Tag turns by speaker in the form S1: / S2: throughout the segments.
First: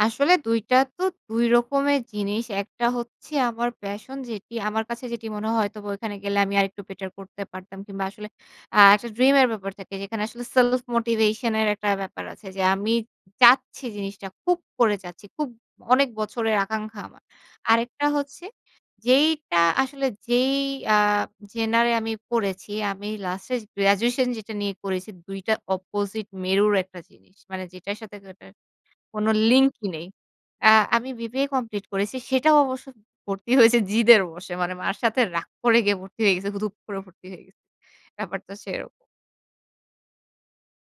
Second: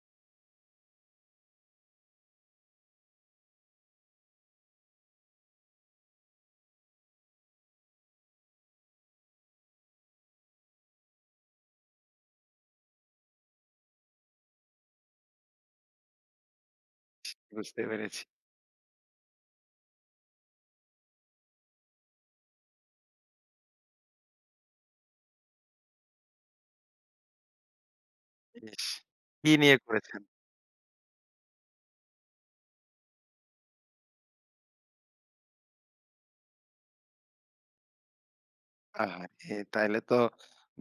S1: আসলে ২ টা তো ২ রকমের জিনিস। একটা হচ্ছে আমার passion, যেটি আমার কাছে যেটি মনে হয় হয়তোবা ওইখানে গেলে আমি আরেকটু বেটার করতে পারতাম কিংবা আসলে আ একটা dream এর ব্যাপার থাকে, যেখানে আসলে self motivation এর একটা ব্যাপার আছে যে আমি চাচ্ছি জিনিসটা খুব করে চাচ্ছি, খুব অনেক বছরের আকাঙ্ক্ষা আমার।
S2: বুঝতে
S1: আরেকটা
S2: পেরেছি।
S1: হচ্ছে, যেইটা আসলে যেই আ genre এ আমি পড়েছি, আমি লাস্টে graduation যেটা নিয়ে করেছি ২ টা opposite মেরুর একটা জিনিস। মানে যেটার সাথে যেটার
S2: ইস!
S1: কোন
S2: কি
S1: লিঙ্ক
S2: নিয়ে
S1: নেই।
S2: করেছেন?
S1: আ আমি বিবিএ কমপ্লিট করেছি। সেটাও অবশ্য ভর্তি হইছি জিদের বসে, মানে মার সাথে রাগ করে গিয়ে ভর্তি হয়ে গেছে, তো দুপ করে ভর্তি হয়ে গেছি। ব্যাপারটা সেরকম।
S2: আহা! এ তাইলে তো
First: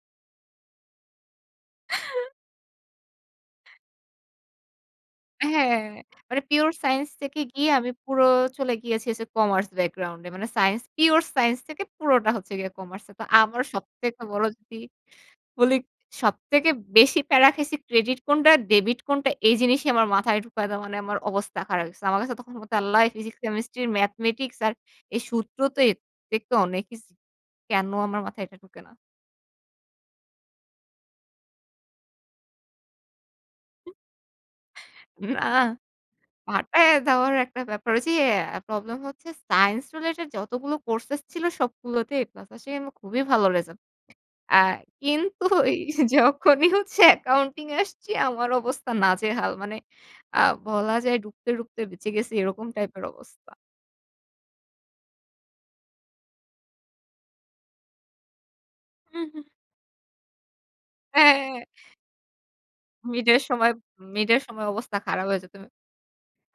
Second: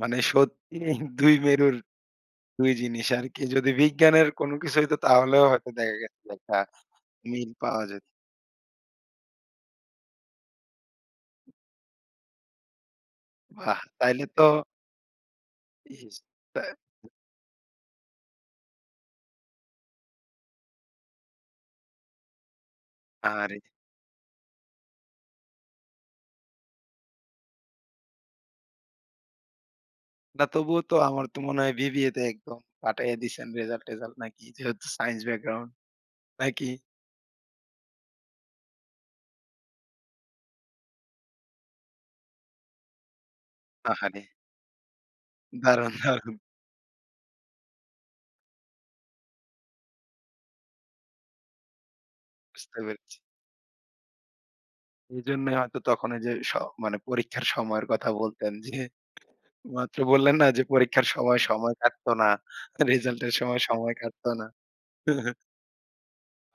S2: মানে সত্যিই ২ মেরুর, ২ জিনিস আরকি। যদি বিজ্ঞানের কোন কিছু হইতো তাহলেও হয়তো
S1: হ্যাঁ।
S2: দেখা গেছে
S1: মানে
S2: একটা
S1: pure science থেকে
S2: মিল
S1: গিয়ে
S2: পাওয়া
S1: আমি
S2: যেত।
S1: পুরো চলে গিয়েছি হচ্ছে commerce background এ মানে সাইন্স pure science থেকে পুরোটা হচ্ছে গিয়ে কমার্স এ। তো আমার
S2: বাহ!
S1: সবথেকে
S2: তাইলে তো
S1: বলজগি বলি
S2: ইস! তা
S1: সবথেকে
S2: এ
S1: বেশি প্যারা খাইছি credit কোনটা, debit কোনটা? এই জিনিসই আমার মাথায় ঢুকাইতে মানে আমার অবস্থা খারাপ হয়ে গেছে। আমার কাছে তখন আল্লাহ physics,
S2: আহারে!
S1: chemistry, mathematics আর এই সূত্রতো এত দেখতে অনেকইছ "কেন আমার মাথায় এটা ঢোকে না?"
S2: না তবুও তো আমার তো মনে হয় বিবিএ তে একদম ফাটাইয়া দিছেন
S1: উম
S2: রেজাল্ট-টেজাল্ট নাকি? যেহেতু science
S1: না,
S2: background। নাকি?
S1: ফাটায়া দেওয়ার একটা ব্যাপার ওইযে আ প্রবলেম হচ্ছে science related যতগুলো courses ছিল সবগুলোতে A+ আসে, এম খুবই ভালো রেজাল্ট।
S2: আহারে!
S1: আ কিন্তু ওই
S2: দারুণ! দারুণ!
S1: যখনই হচ্ছে accounting এ আসছি আমার অবস্থা নাজেহাল। মানে আ বলা যায় ঢুকতে, ঢুকতে বেঁচে গেছি এরকম
S2: বুঝতে
S1: টাইপের
S2: পেরেছি।
S1: অবস্থা।
S2: এজন্যই হয়তো তখনই যে স মানে পরীক্ষার সময়ের কথা বলতেন যে
S1: উহু।
S2: মাত্র বললেন না? যে পরীক্ষার সময়
S1: হ্যাঁ।
S2: সময় কাটত না। তা রেজাল্টের
S1: মিডের
S2: সময়
S1: সময়
S2: সময় কাটতো
S1: মিডের
S2: না।
S1: সময় অবস্থা খারাপ হয়ে যেত।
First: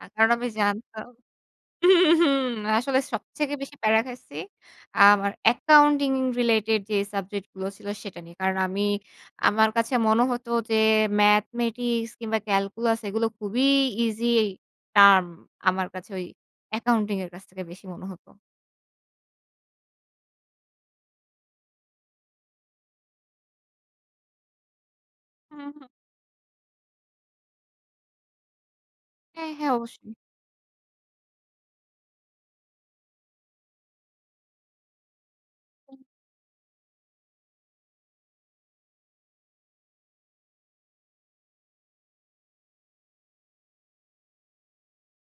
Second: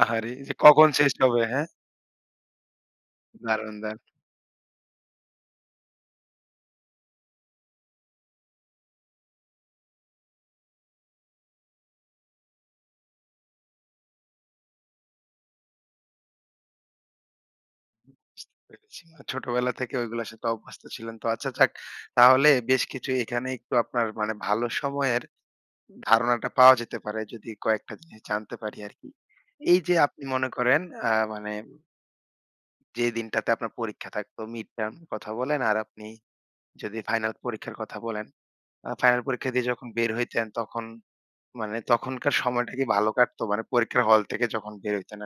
S1: আ
S2: আহারে!
S1: কারণ আমি
S2: যে কখন
S1: জানতাম।
S2: শেষ হবে, হ্যাঁ?
S1: আসলে সবথেকে
S2: দারুণ!
S1: বেশি প্যারা
S2: দারুণ!
S1: খাইছি, আ আমার accounting related যে সাবজেক্টগুলো ছিল সেটা নিয়ে। কারণ আমি আমার কাছে মনে হতো যে, mathematics কিংবা calculus এগুলো খুবই easy term। আমার কাছে ওই accounting এর কাছ থেকে বেশি মনে হতো।
S2: বুঝতে পেরেছি। না, ছোটবেলা থেকে ওইগুলোর সাথে অভ্যস্ত ছিলেন তো? আচ্ছা যাক। তাহলে বেশ কিছু এখানে একটু আপনার মানে ভালো সময়ের
S1: উহু।
S2: ধারণাটা পাওয়া যেতে পারে যদি কয়েকটা জিনিস জানতে পারি আরকি।
S1: হ্যাঁ, হ্যাঁ,
S2: এইযে
S1: অবশ্যই।
S2: আপনি মনে করেন আ মানে যে দিনটাতে আপনার পরীক্ষা থাকতো mid-term কথা বলেন আর
S1: হুম।
S2: আপনি যদি ফাইনাল পরীক্ষার কথা বলেন। আ ফাইনাল পরীক্ষা দিয়ে যখন বের হইতেন তখন মানে তখনকার সময়টা কি ভালো কাটতো? মানে পরীক্ষার হল থেকে যখন বের হইতেন আরকি।